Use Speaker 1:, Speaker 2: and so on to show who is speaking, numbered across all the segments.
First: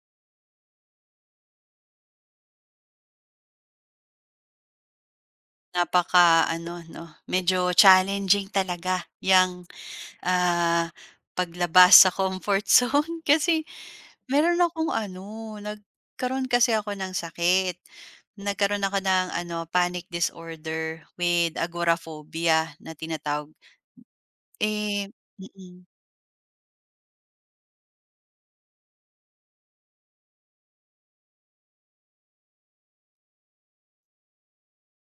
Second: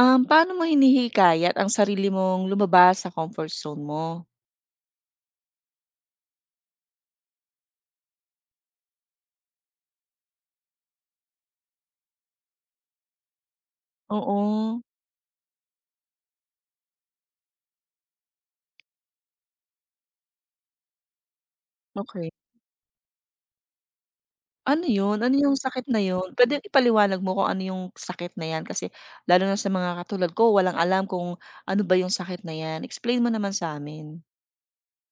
Speaker 1: Paano mo hinihikayat ang sarili mong lumabas sa comfort zone mo?
Speaker 2: Napaka-ano 'no, medyo challenging talaga yang, ah, paglabas sa comfort zone kasi meron
Speaker 1: Oo,
Speaker 2: akong ano, nagkaroon kasi ako ng sakit. Nagkaroon ako ng ano, panic disorder with
Speaker 1: okey.
Speaker 2: agoraphobia na tinatawag.
Speaker 1: Ano
Speaker 2: Eh
Speaker 1: yun? Ano yung
Speaker 2: mm.
Speaker 1: sakit na yun? Puwedeng ipaliwanag mo kung ano yung sakit na yan kasi lalo na sa mga katulad ko walang alam kung ano ba yung sakit na yan. Explain mo naman sa'min.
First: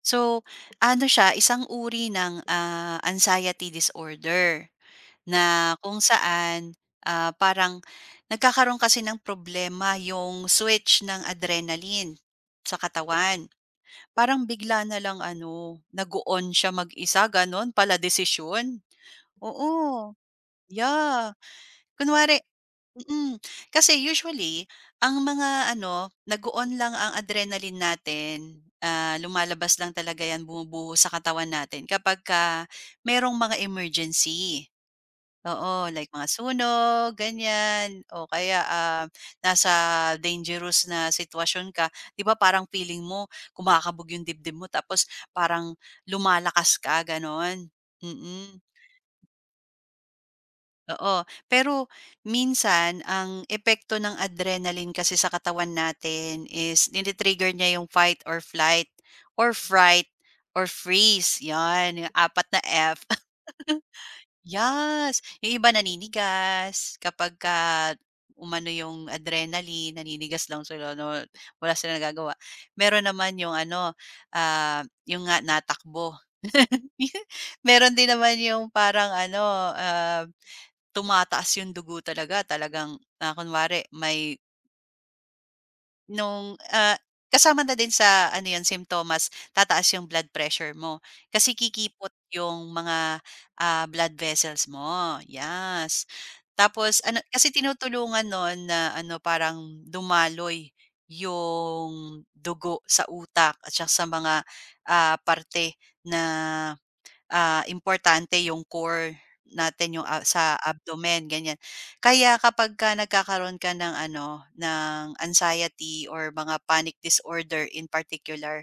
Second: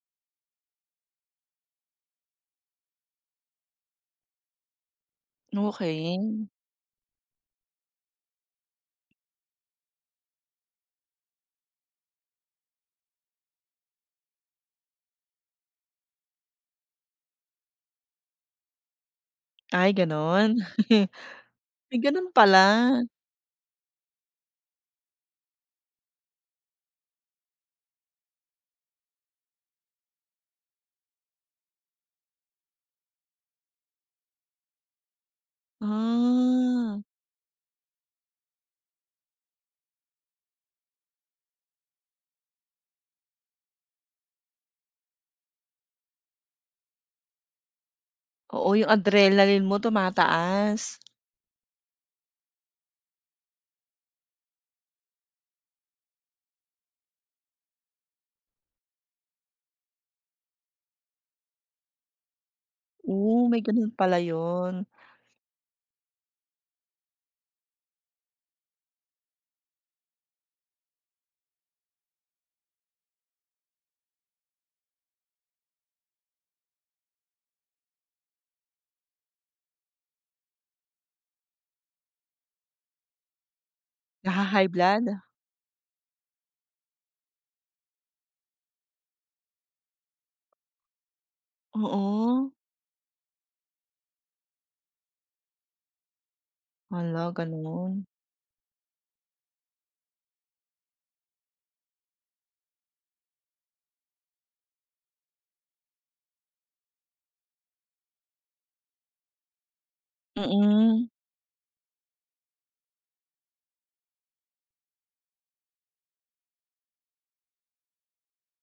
Speaker 2: So ano siya, isang uri ng, anxiety disorder. Na kung
Speaker 1: Okey.
Speaker 2: saan, parang nagkakaroon kasi ng problema yung switch ng adrenaline sa katawan. Parang bigla na lang ano, nag on siya mag-isa, gano'n pala desisyon.
Speaker 1: Ay
Speaker 2: Oo,
Speaker 1: gano'n?
Speaker 2: yeah.
Speaker 1: May gano'n
Speaker 2: Kunwari
Speaker 1: pala.
Speaker 2: mm. Kasi usually ang mga ano, nag on lang ang adrenaline natin, lumalabas lang talaga 'yan, bumubuhos sa katawan natin kapag ka merong mga emergency. Oo, like mga
Speaker 1: Ah,
Speaker 2: sunog, ganyan o kaya, nasa dangerous na sitwasyon ka, 'di ba parang feeling mo kumakabog yung dibdib mo tapos parang lumalakas ka gano'n? Mm,
Speaker 1: oo yung adrenaline mo tumataas.
Speaker 2: oo. Pero minsan ang epekto ng adrenaline kasi sa katawan natin is nini-trigger niya yung fight or flight or fright or freeze, 'yan yung apat na F.
Speaker 1: Oh, may gano'n pala yun.
Speaker 2: Yes, yung iba naninigas kapagka umano yung adrenaline, naninigas lang sila 'no, wala silang nagagawa. Meron naman yung ano, yung nga natakbo. Meron din naman yung parang ano, ah, tumataas yung dugo talaga, talagang, kunwari may
Speaker 1: Naha-high blood?
Speaker 2: Nung, kasama na din sa ano 'yun simptomas, tataas 'yung blood pressure mo. Kasi kikipot
Speaker 1: Oo.
Speaker 2: 'yung mga, blood vessels mo, yes. Tapos ano
Speaker 1: Hala,
Speaker 2: kasi
Speaker 1: gano'n.
Speaker 2: tinutulungan nun na ano parang dumaloy 'yung dugo sa utak at saka sa mga, parte na importante yung core natin, yung, sa
Speaker 1: Mm,
Speaker 2: abdomen ganyan. Kaya kapagka nagkakaroon ka ng ano, ng anxiety or mga panic disorder in particular,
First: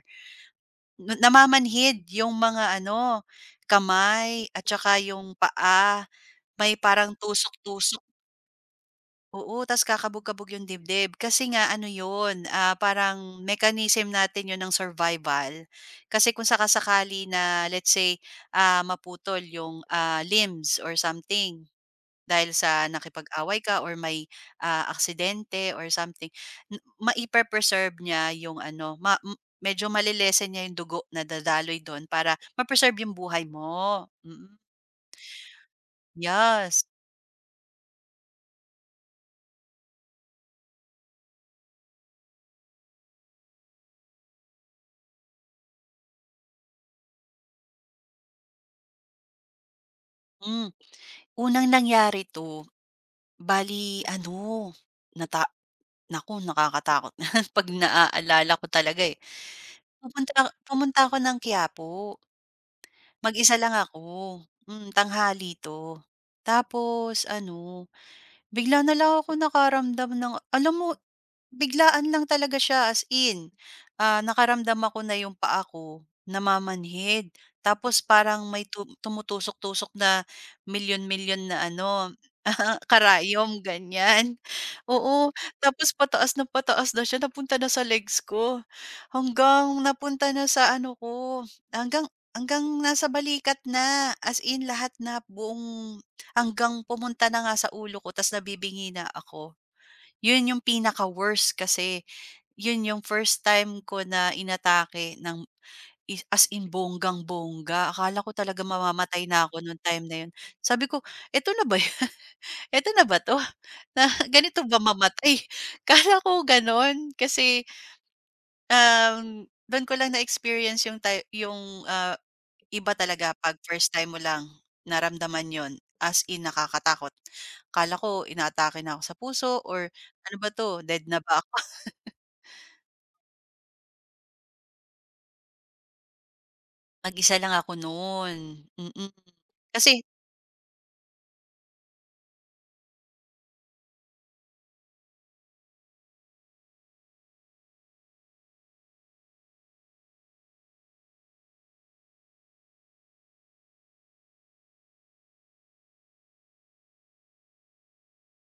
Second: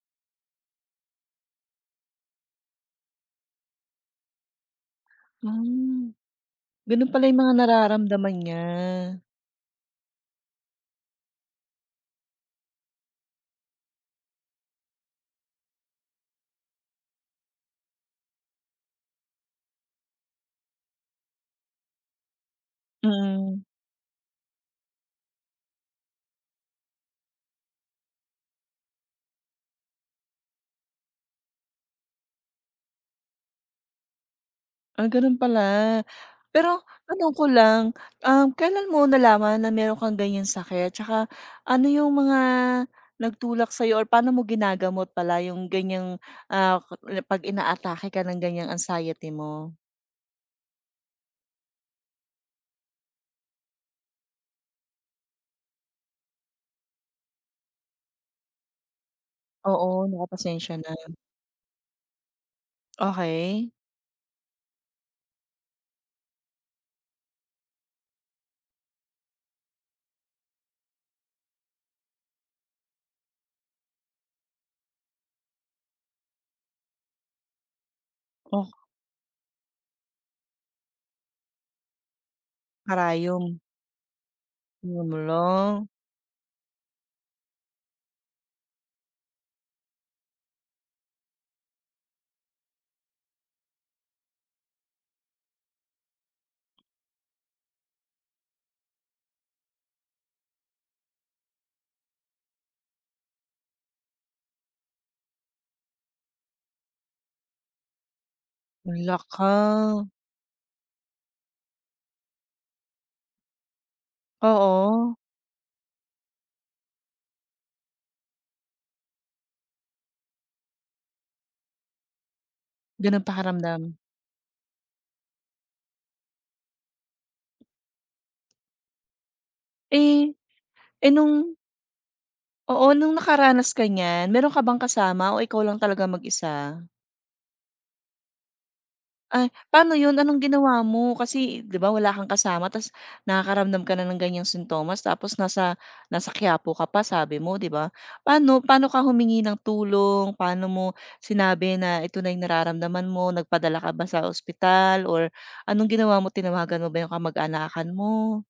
Speaker 2: na namamanhid yung mga ano, kamay at saka yung paa,
Speaker 1: hmm,
Speaker 2: may
Speaker 1: gano'n
Speaker 2: parang
Speaker 1: pala yung mga
Speaker 2: tusok-tusok.
Speaker 1: nararamdaman niya.
Speaker 2: Oo, tas kakabog-kabog yung dibdib kasi nga ano yun, parang mechanism natin yun ng survival. Kasi kung saka-sakali na let's say, maputol yung, limbs or something dahil sa
Speaker 1: Mm,
Speaker 2: nakipag-away ka or may, aksidente or something, n maipe-preserve niya yung ano, ma m medyo malelesen niya yung dugo na dadaloy dun para ma-preserve yung buhay mo. Mm,
Speaker 1: ah, gano'n pala. Pero
Speaker 2: yes.
Speaker 1: tanong ko lang, kailan mo nalaman na meron kang ganyang sakit? Tsaka ano yung mga nagtulak sa'yo or paano mo ginagamot pala yung ganyang, pag inaatake ka ng ganyang anxiety mo?
Speaker 2: Hmm. Unang nangyari 'to bali ano, nata naku nakakatakot na 'pag naaalala ko talaga, eh.
Speaker 1: Oo,
Speaker 2: pumunta
Speaker 1: naku na.
Speaker 2: pumunta ako ng Quiapo, mag-isa
Speaker 1: Okey.
Speaker 2: lang ako, tanghali 'to. Tapos ano, bigla na lang ako nakaramdam ng alam mo. Biglaan lang talaga siya as in, nakaramdam ako na yung paa ko namamanhid tapos parang may
Speaker 1: Oh,
Speaker 2: tumutusok-tusok na milyon-milyon na ano,
Speaker 1: karayom.
Speaker 2: karayom ganyan. Oo,
Speaker 1: Hala,
Speaker 2: tapos pataas na siya napunta na sa legs ko, hanggang napunta na sa ano ko, hanggang hanggang nasa balikat na, as in lahat na buong hanggang pumunta na nga sa ulo ko ta's nabibingi na ako. Yun yung pinaka-worst kasi yun yung first time ko na inatake ng is as in bonggang-bongga. Akala ko talaga
Speaker 1: ang
Speaker 2: mamamatay na
Speaker 1: laka.
Speaker 2: ako nung time na yun. Sabi ko, "Eto na ba yan? Eto na ba 'to? Na ganito ba
Speaker 1: Oo,
Speaker 2: mamatay?" Akala ko gano'n kasi, dun ko lang na-experience yung yung, iba
Speaker 1: gano'ng
Speaker 2: talaga 'pag
Speaker 1: pakiramdam.
Speaker 2: first time mo lang naramdaman yun, as in nakakatakot. Akala ko inaatake na ako sa puso or
Speaker 1: Eh.
Speaker 2: ano ba 'to, dead
Speaker 1: Eh,
Speaker 2: na ba
Speaker 1: nung
Speaker 2: ako?
Speaker 1: Oo, nung nakaranas ka niyan, meron ka bang kasama o ikaw lang talaga mag-isa?
Speaker 2: Mag-isa lang ako no'n, mm.
Speaker 1: Ay, paano
Speaker 2: Kasi
Speaker 1: yun? Anong ginawa mo? Kasi 'di ba wala kang kasama ta's nakakaramdam ka na ng ganyang sintomas tapos nasa nasa Quiapo ka pa sabi mo, 'di ba? Paano paano ka humingi ng tulong? Paano mo sinabi na ito na yung nararamdaman mo? Nagpadala ka ba sa ospital or anong ginawa mo? Tinawagan mo ba yung kamag-anakan mo?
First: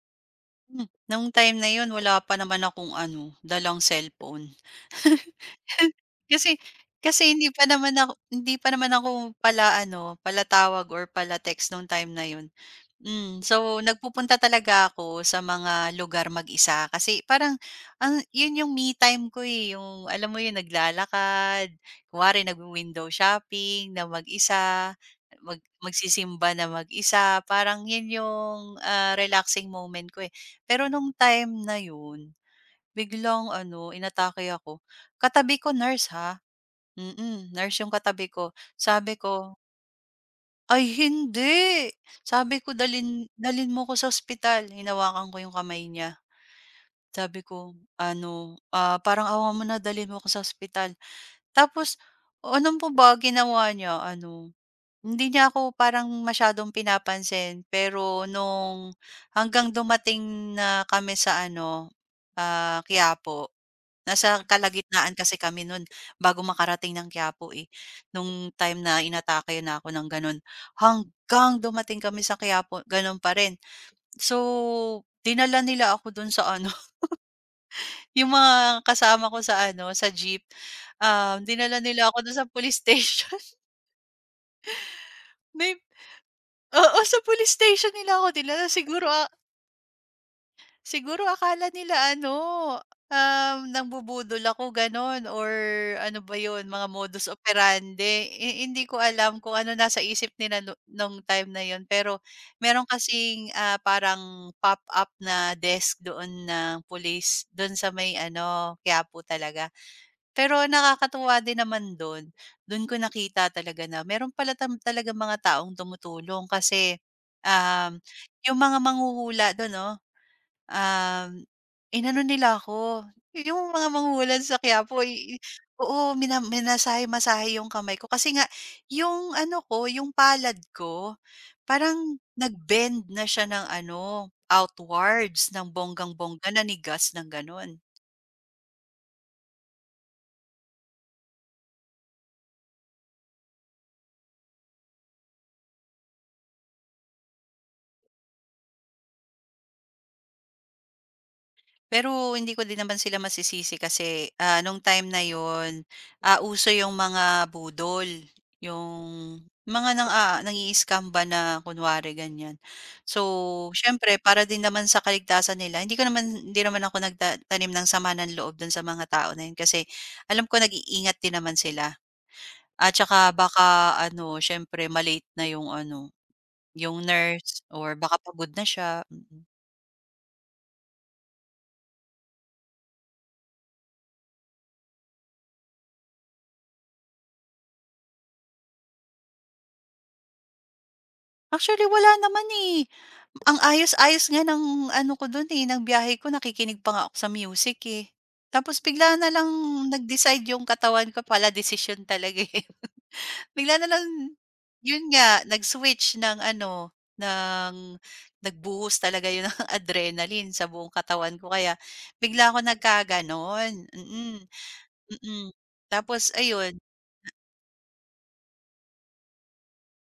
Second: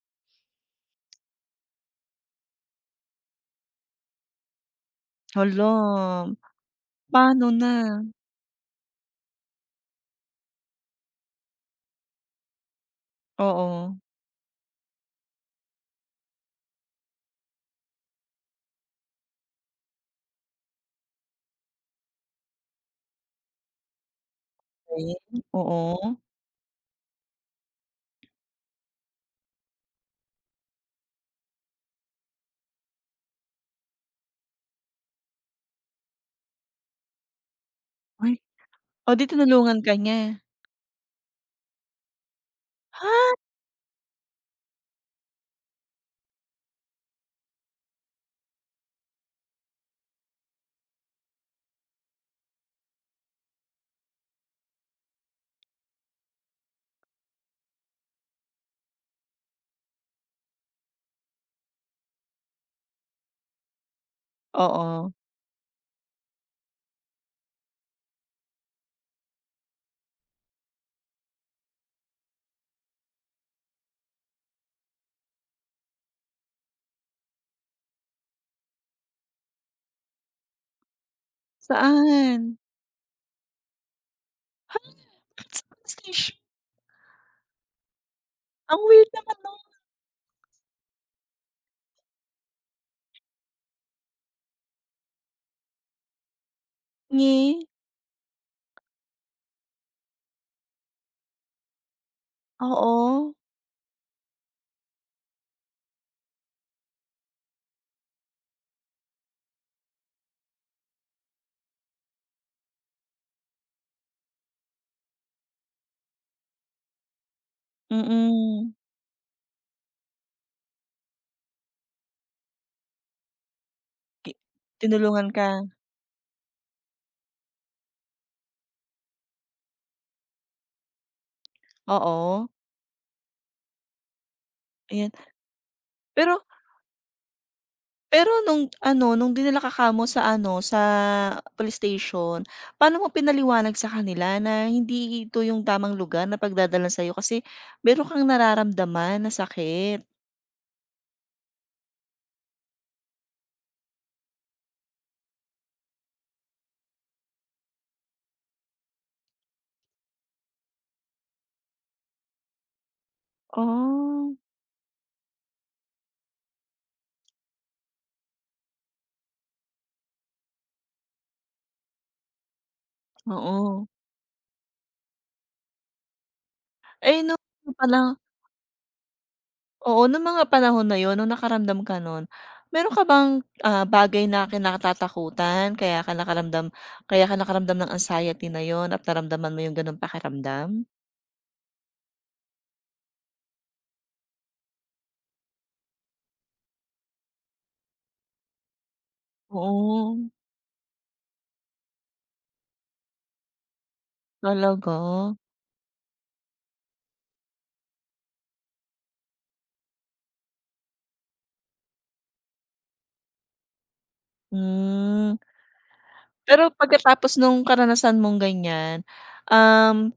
Speaker 2: hmm, nung time na 'yun wala pa naman akong ano, dalang cellphone.
Speaker 1: Hala,
Speaker 2: Kasi kasi
Speaker 1: paano
Speaker 2: hindi pa naman
Speaker 1: na?
Speaker 2: ako hindi pa naman ako pala ano, pala tawag or pala text nung time na 'yun. So
Speaker 1: Oo.
Speaker 2: nagpupunta talaga ako sa mga lugar mag-isa kasi parang ang 'yun yung me time ko, eh, yung alam mo 'yun naglalakad, kunwari nagwi-window shopping na mag-isa,
Speaker 1: Ayun, oo.
Speaker 2: magsisimba na mag-isa, parang 'yun yung, relaxing moment ko, eh. Pero nung time na 'yun, biglang ano inatake ako, katabi ko nurse, ha, nurse yung katabi
Speaker 1: Ay.
Speaker 2: ko. Sabi
Speaker 1: Oh, 'di
Speaker 2: ko
Speaker 1: tinulungan ka niya?
Speaker 2: ay hindi. Sabi ko, dalin
Speaker 1: Ha?
Speaker 2: dalin mo ko sa ospital." Hinawakan ko yung kamay niya. Sabi ko ano, parang, "Awa mo na, dalin mo ko sa ospital." Tapos alam mo ba ginawa niya ano, hindi niya ako parang masyadong pinapansin, pero nung hanggang dumating na kami sa ano, Quiapo. Nasa
Speaker 1: Oo.
Speaker 2: kalagitnaan kasi kami nun bago makarating ng Quiapo, eh. Nung time na inatake na ako ng gano'n, hanggang dumating kami sa Quiapo gano'n pa rin. So, dinala nila ako dun sa ano, yung mga kasama ko sa ano, sa jeep, dinala nila ako dun
Speaker 1: Saan?
Speaker 2: sa police station.
Speaker 1: Sa
Speaker 2: May
Speaker 1: police station.
Speaker 2: oo, sa police station nila ako dinala
Speaker 1: Ang
Speaker 2: siguro.
Speaker 1: weird naman nun.
Speaker 2: Siguro akala nila ano, nangbubudol ako gano'n or ano ba 'yun, mga modus
Speaker 1: Ngi.
Speaker 2: operandi. Hindi ko alam kung ano nasa isip nila nung time na 'yun. Pero meron
Speaker 1: Oo,
Speaker 2: kasing, parang pop-up na desk doon ng police do'n sa may ano, Quiapo talaga. Pero nakakatuwa din naman do'n, do'n ko nakita talaga na meron pala talagang mga taong tumutulong kasi, um, yung
Speaker 1: mm.
Speaker 2: mga manghuhula do'n 'no. Um, inano nila ako, yung mga
Speaker 1: Ti
Speaker 2: manghuhulas sa Quiapo
Speaker 1: tinulungan ka?
Speaker 2: oo, minasahe-masahe yung kamay ko kasi nga yung ano ko, yung palad ko parang
Speaker 1: Oo,
Speaker 2: nag-bend na siya ng ano,
Speaker 1: ayan.
Speaker 2: outwards ng
Speaker 1: Pero
Speaker 2: bonggang-bongga, nanigas ng gano'n.
Speaker 1: pero nung ano, nung dinala ka kamo sa ano, sa police station, paano mo pinaliwanag sa kanila na hindi ito yung tamang lugar na pagdadalhan sa'yo kasi meron kang nararamdaman na sakit?
Speaker 2: Pero hindi ko din naman sila masisisi kasi, nung time na yon uso yung mga budol, yung mga nang scam ba na kunwari ganyan. So, siyempre
Speaker 1: Oh,
Speaker 2: para din naman sa kaligtasan nila, hindi naman ako nagtanim ng sama ng loob dun sa mga tao na yun kasi alam ko nag-iingat din naman sila. At saka
Speaker 1: oo.
Speaker 2: baka ano, siyempre na yung ano, yung
Speaker 1: Eh, nung
Speaker 2: nurse
Speaker 1: ano
Speaker 2: or
Speaker 1: pala.
Speaker 2: baka pagod na siya, mm. Mm.
Speaker 1: Oo, nung mga panahon na yun, nung nakaramdam ka nun, meron ka bang, bagay na kinatatakutan kaya ka nakaramdam ng anxiety na yun at naramdaman mo yung ganong pakiramdam?
Speaker 2: Actually wala naman, eh. Ang ayos-ayos nga ng ano ko dun, eh, ng biyahe ko nakikinig pa nga ako sa music, eh. Tapos bigla na lang
Speaker 1: Oo,
Speaker 2: nag-decide yung katawan ko pala desisyon talaga, eh. Bigla na lang
Speaker 1: talaga?
Speaker 2: yun nga nag-switch ng ano, ng nagbuhos talaga yun ng adrenaline sa buong katawan ko kaya bigla ako nagkaganon, mm.
Speaker 1: Hmm.
Speaker 2: Mm. Tapos
Speaker 1: Pero
Speaker 2: ayun.
Speaker 1: pagkatapos nung karanasan mong ganyan, um,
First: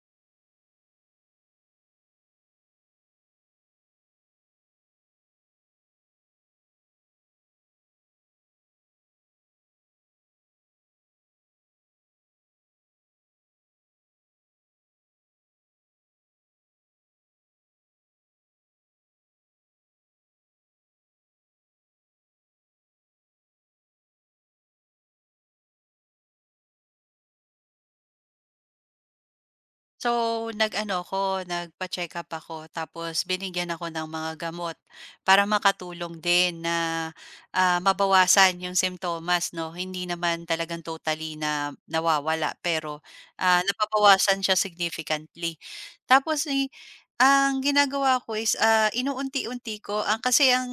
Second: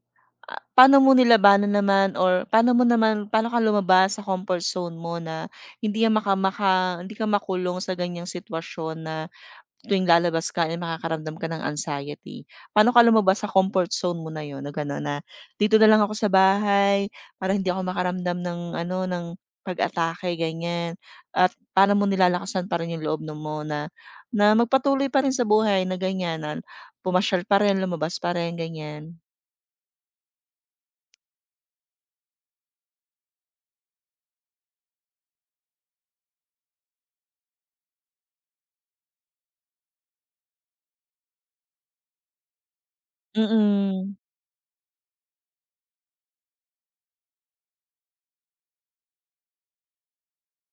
Speaker 1: paano mo nilabanan naman or paano mo naman paano ka lumabas sa comfort zone mo na hindi yan maka maka hindi ka makulong sa ganyang sitwasyon na tuwing lalabas ka, eh, makakaramdam ka ng anxiety. Paano ka lumabas sa comfort zone mo na yon, na gano'n na, "Dito na lang ako sa bahay para hindi ako makaramdam ng ano, ng pag-atake," ganyan. At paano mo nilalakasan pa rin yung loob na mo na na magpatuloy pa rin sa buhay na ganyan na pumasyal pa rin, lumabas pa rin, ganyan?
Speaker 2: So, nag-ano ako, nagpa-check up ako tapos binigyan ako ng mga gamot para makatulong din na, mabawasan yung simptomas 'no. Hindi naman talagang totally na nawawala pero,
Speaker 1: Mm.
Speaker 2: napabawasan siya significantly. Tapos, eh, ang ginagawa ko is, inuunti-unti ko ang kasi ang,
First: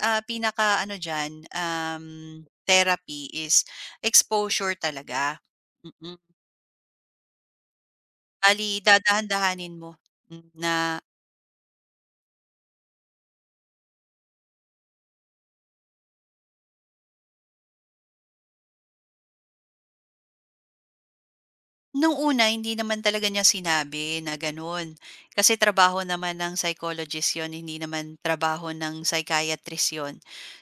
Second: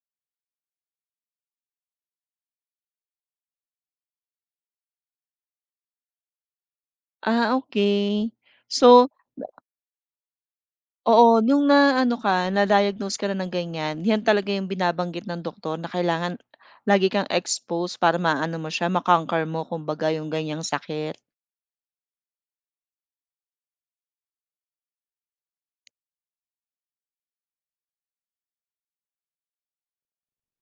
Speaker 2: pinaka ano diyan, therapy is exposure talaga, mm.
Speaker 1: Ah, okay.
Speaker 2: Bale
Speaker 1: So,
Speaker 2: dadahan-dahanin mo na
Speaker 1: oo, nung na-ano ka, na-diagnose ka na ng ganyan, 'yan talaga yung binabanggit ng doktor na kailangan lagi kang exposed para maano mo siya, ma-conquer mo kumbaga yung ganyang sakit.
Speaker 2: nung una hindi naman talaga niya sinabi na gano'n. Kasi trabaho naman ng psychologist 'yon, hindi naman trabaho ng psychiatrist 'yon.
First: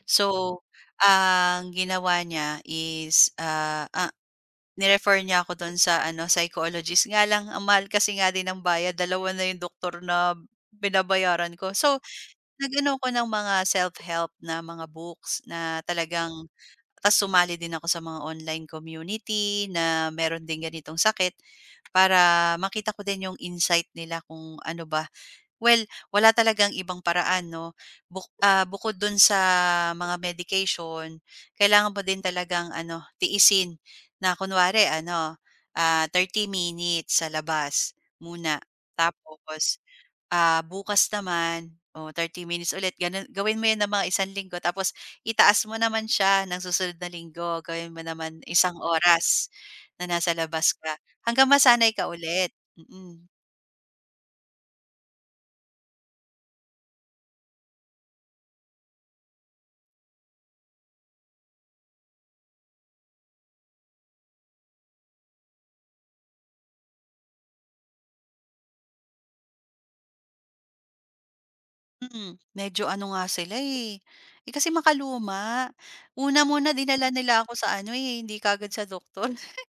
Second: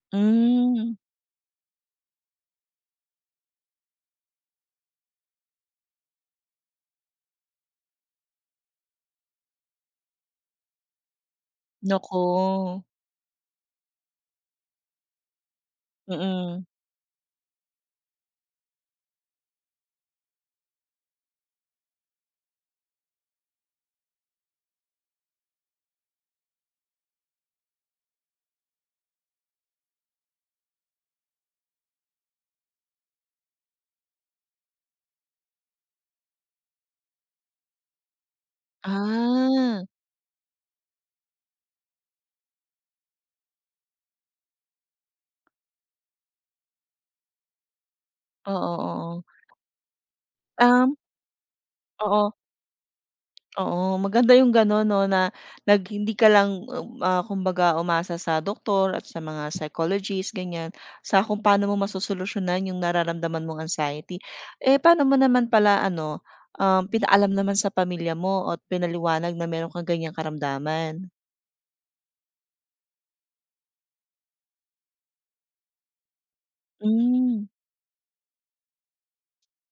Speaker 2: So,
Speaker 1: Hmm,
Speaker 2: ang ginawa niya is, ni niya ako do'n sa ano, psychologist. Nga lang ang mahal kasi nga din ng bayad, dalawa na 'yung doktor na binabayaran ko. So
Speaker 1: naku,
Speaker 2: nag-ano ako ng mga self-help na mga books na talagang
Speaker 1: mm.
Speaker 2: ta's sumali din ako sa mga online community na meron din ganitong sakit para makita ko din yung insight nila kung ano ba. Well, wala talagang ibang paraan 'no, bukod dun sa mga medication, kailangan mo din talagang ano, tiisin na kunwari ano, 30 minutes sa labas muna tapos
Speaker 1: Ah,
Speaker 2: Bukas naman, o 30 minutes ulit gano'n. Gawin mo 'yan ng mga isang linggo tapos itaas mo naman siya ng susunod na linggo, gawin mo naman
Speaker 1: oo,
Speaker 2: isang
Speaker 1: oo.
Speaker 2: oras na nasa labas ka,
Speaker 1: Um,
Speaker 2: hanggang masanay ka
Speaker 1: oo.
Speaker 2: ulit, mm.
Speaker 1: Oo, maganda yung gano'n 'no, na nag hindi ka lang, kumbaga umasa sa doktor at sa mga psychologist ganyan, sa kung paano mo masosolusyunan yung nararamdaman mong anxiety. Eh, paano mo naman pala ano, pinaalam naman sa pamilya mo at pinaliwanag na meron kang ganyang karamdaman?
Speaker 2: Mm, medyo ano nga sila, eh, kasi makaluma. Una muna dinala nila
Speaker 1: Hmm,
Speaker 2: ako sa ano, eh, hindi kaagad sa doktor,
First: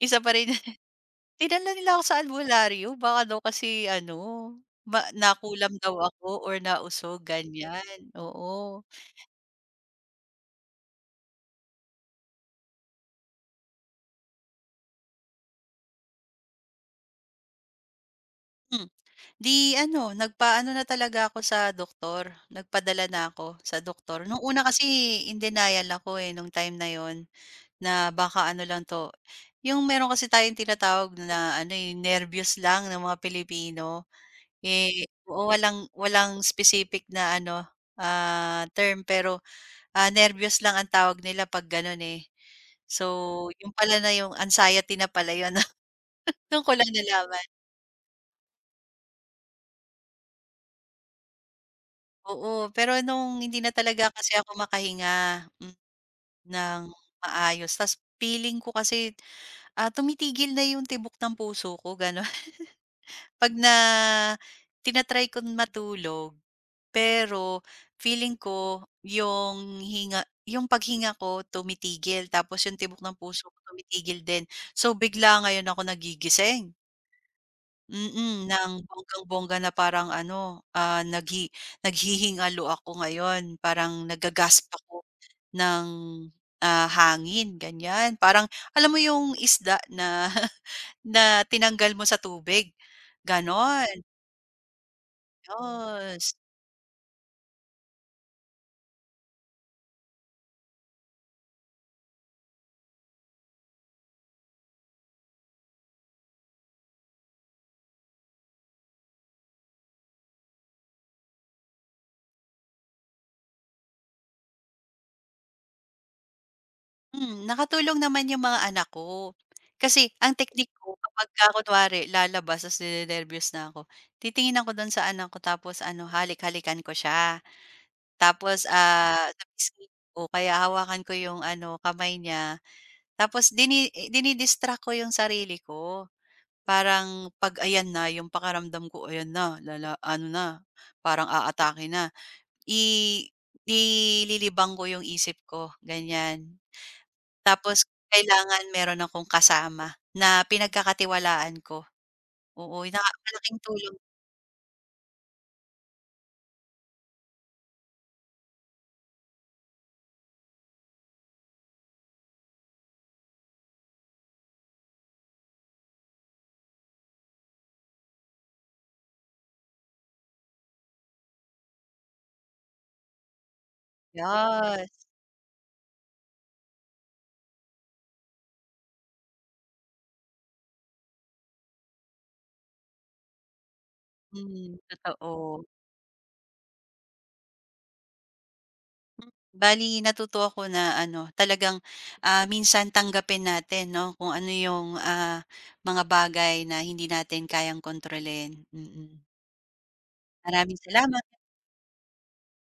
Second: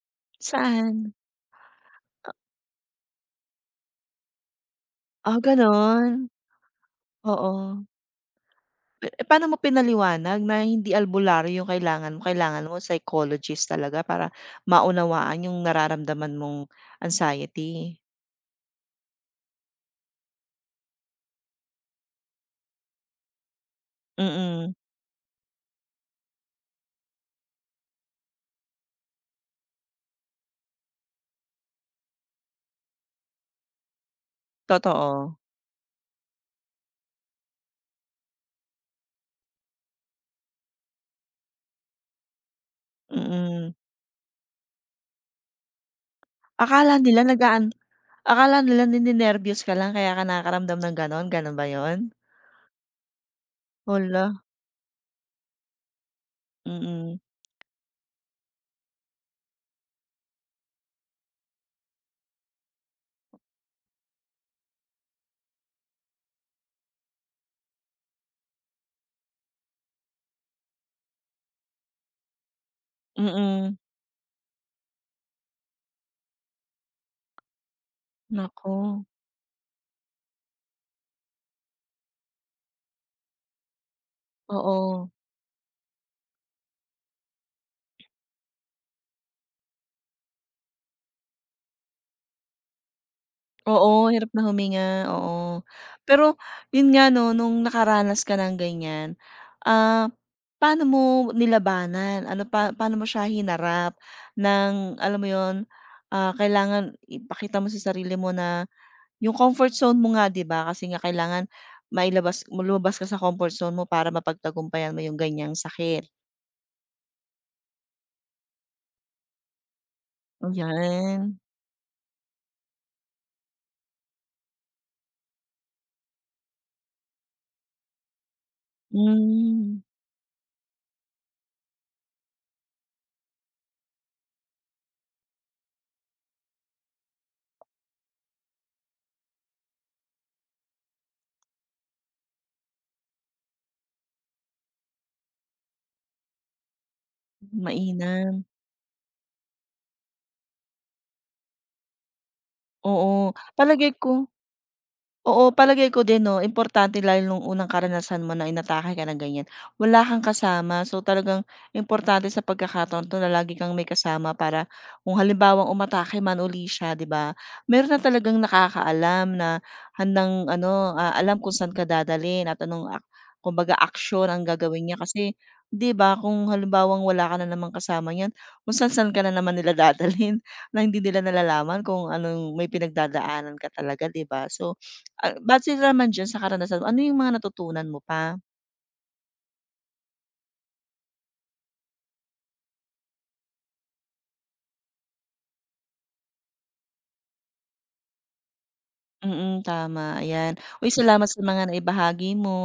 Speaker 2: isa pa rin
Speaker 1: saan?
Speaker 2: dinala nila ako sa albularyo baka daw kasi ano,
Speaker 1: Ah,
Speaker 2: nakulam daw
Speaker 1: gano'n?
Speaker 2: ako or nausog,
Speaker 1: Oo.
Speaker 2: ganyan, oo.
Speaker 1: Eh, paano mo pinaliwanag na hindi albularyo yung kailangan mo psychologist talaga para maunawaan yung nararamdaman mong anxiety?
Speaker 2: Hmm. 'Di ano, nagpaano na talaga ako sa doktor, nagpadala na ako sa doktor. Nung una
Speaker 1: Mm,
Speaker 2: kasi in denial ako, eh, nung time na yon na baka ano lang 'to, yung meron kasi tayong tinatawag na ano, eh, nervyos lang ng mga Pilipino. Eh,
Speaker 1: totoo,
Speaker 2: oo, walang walang specific na ano, term pero, nervous lang ang tawag nila 'pag gano'n, eh. So, yung
Speaker 1: mm.
Speaker 2: pala na yung anxiety na pala yun. Dun ko lang
Speaker 1: Akala nila
Speaker 2: nalaman.
Speaker 1: nagaan, akala nila ninenerbiyos ka lang kaya ka nakakaramdam ng gano'n, gano'n ba 'yun?
Speaker 2: Oo, pero nung hindi na talaga kasi
Speaker 1: Hala,
Speaker 2: ako makahinga, ng
Speaker 1: mm,
Speaker 2: maayos ta's feeling ko kasi, tumitigil na yung tibok ng puso ko gano'n. 'Pag na tina-try ko matulog, pero feeling ko yung paghinga ko tumitigil tapos yung tibok ng puso ko
Speaker 1: mm.
Speaker 2: tumitigil din. So, bigla ngayon ako nagigising. Mm, ng
Speaker 1: Naku,
Speaker 2: bonggang-bongga na parang ano, naghihingalo ako ngayon, parang nagga-gasp ako
Speaker 1: oo.
Speaker 2: ng, hangin ganyan. Parang alam mo yung isda na na tinanggal mo sa tubig, gano'n,
Speaker 1: Oo, hirap na huminga, oo.
Speaker 2: yes.
Speaker 1: Pero yun nga 'no, nung nakaranas ka ng ganyan, ah, paano mo nilabanan? Ano pa paano mo siya hinarap ng alam mo yun, kailangan ipakita mo sa sarili mo na yung comfort zone mo nga 'di ba, kasi nga kailangan mailabas lumabas ka sa comfort zone mo para mapagtagumpayan mo yung ganyang sakit,
Speaker 2: Nakatulong naman yung mga anak ko. Kasi ang teknik ko
Speaker 1: ayan.
Speaker 2: kapagka kunwari lalabas ta's ninenerbiyos na ako, titingin ako do'n sa anak ko tapos ano halik-halikan ko siya. Tapos, sa
Speaker 1: Hmm,
Speaker 2: biscuit o kaya hawakan ko yung ano, kamay niya. Tapos dini-distract ko yung sarili ko. Parang 'pag ayan na, yung pakaramdam ko ayan na, ano na, parang aatake na, i nililibang ko yung isip ko, ganyan. Tapos
Speaker 1: mainam,
Speaker 2: kailangan meron akong kasama na pinagkakatiwalaan ko. Oo, na
Speaker 1: oo.
Speaker 2: malaking
Speaker 1: Palagay
Speaker 2: tulong,
Speaker 1: ko, oo, palagay ko din 'no, importante lalo nung unang karanasan mo na inatake ka ng ganyan, wala kang kasama. So, talagang importante sa pagkakataon 'to na lagi kang may kasama para kung halimbawang umatake man uli siya, 'di ba, meron na talagang nakakaalam na handang ano, alam kung saan ka dadalhin at anong ak kumbaga action ang
Speaker 2: yes.
Speaker 1: gagawin niya. Kasi 'di ba, kung halimbawang wala ka na namang kasama niyan, kung saan-saan ka na naman nila dadalhin na hindi nila nalalaman kung anong may pinagdadaanan ka talaga, 'di ba?
Speaker 2: Mm,
Speaker 1: So, ah,
Speaker 2: totoo.
Speaker 1: base naman diyan sa karanasan mo, ano yung mga natutunan mo pa?
Speaker 2: Bale natuto ako na ano, talagang, minsan tanggapin natin 'no, kung ano yung, mga bagay na hindi natin kayang kontrolin, mm. Mm.
Speaker 1: Mm, tama, ayan.
Speaker 2: Maraming
Speaker 1: Uy,
Speaker 2: salamat.
Speaker 1: salamat sa mga naibahagi mo.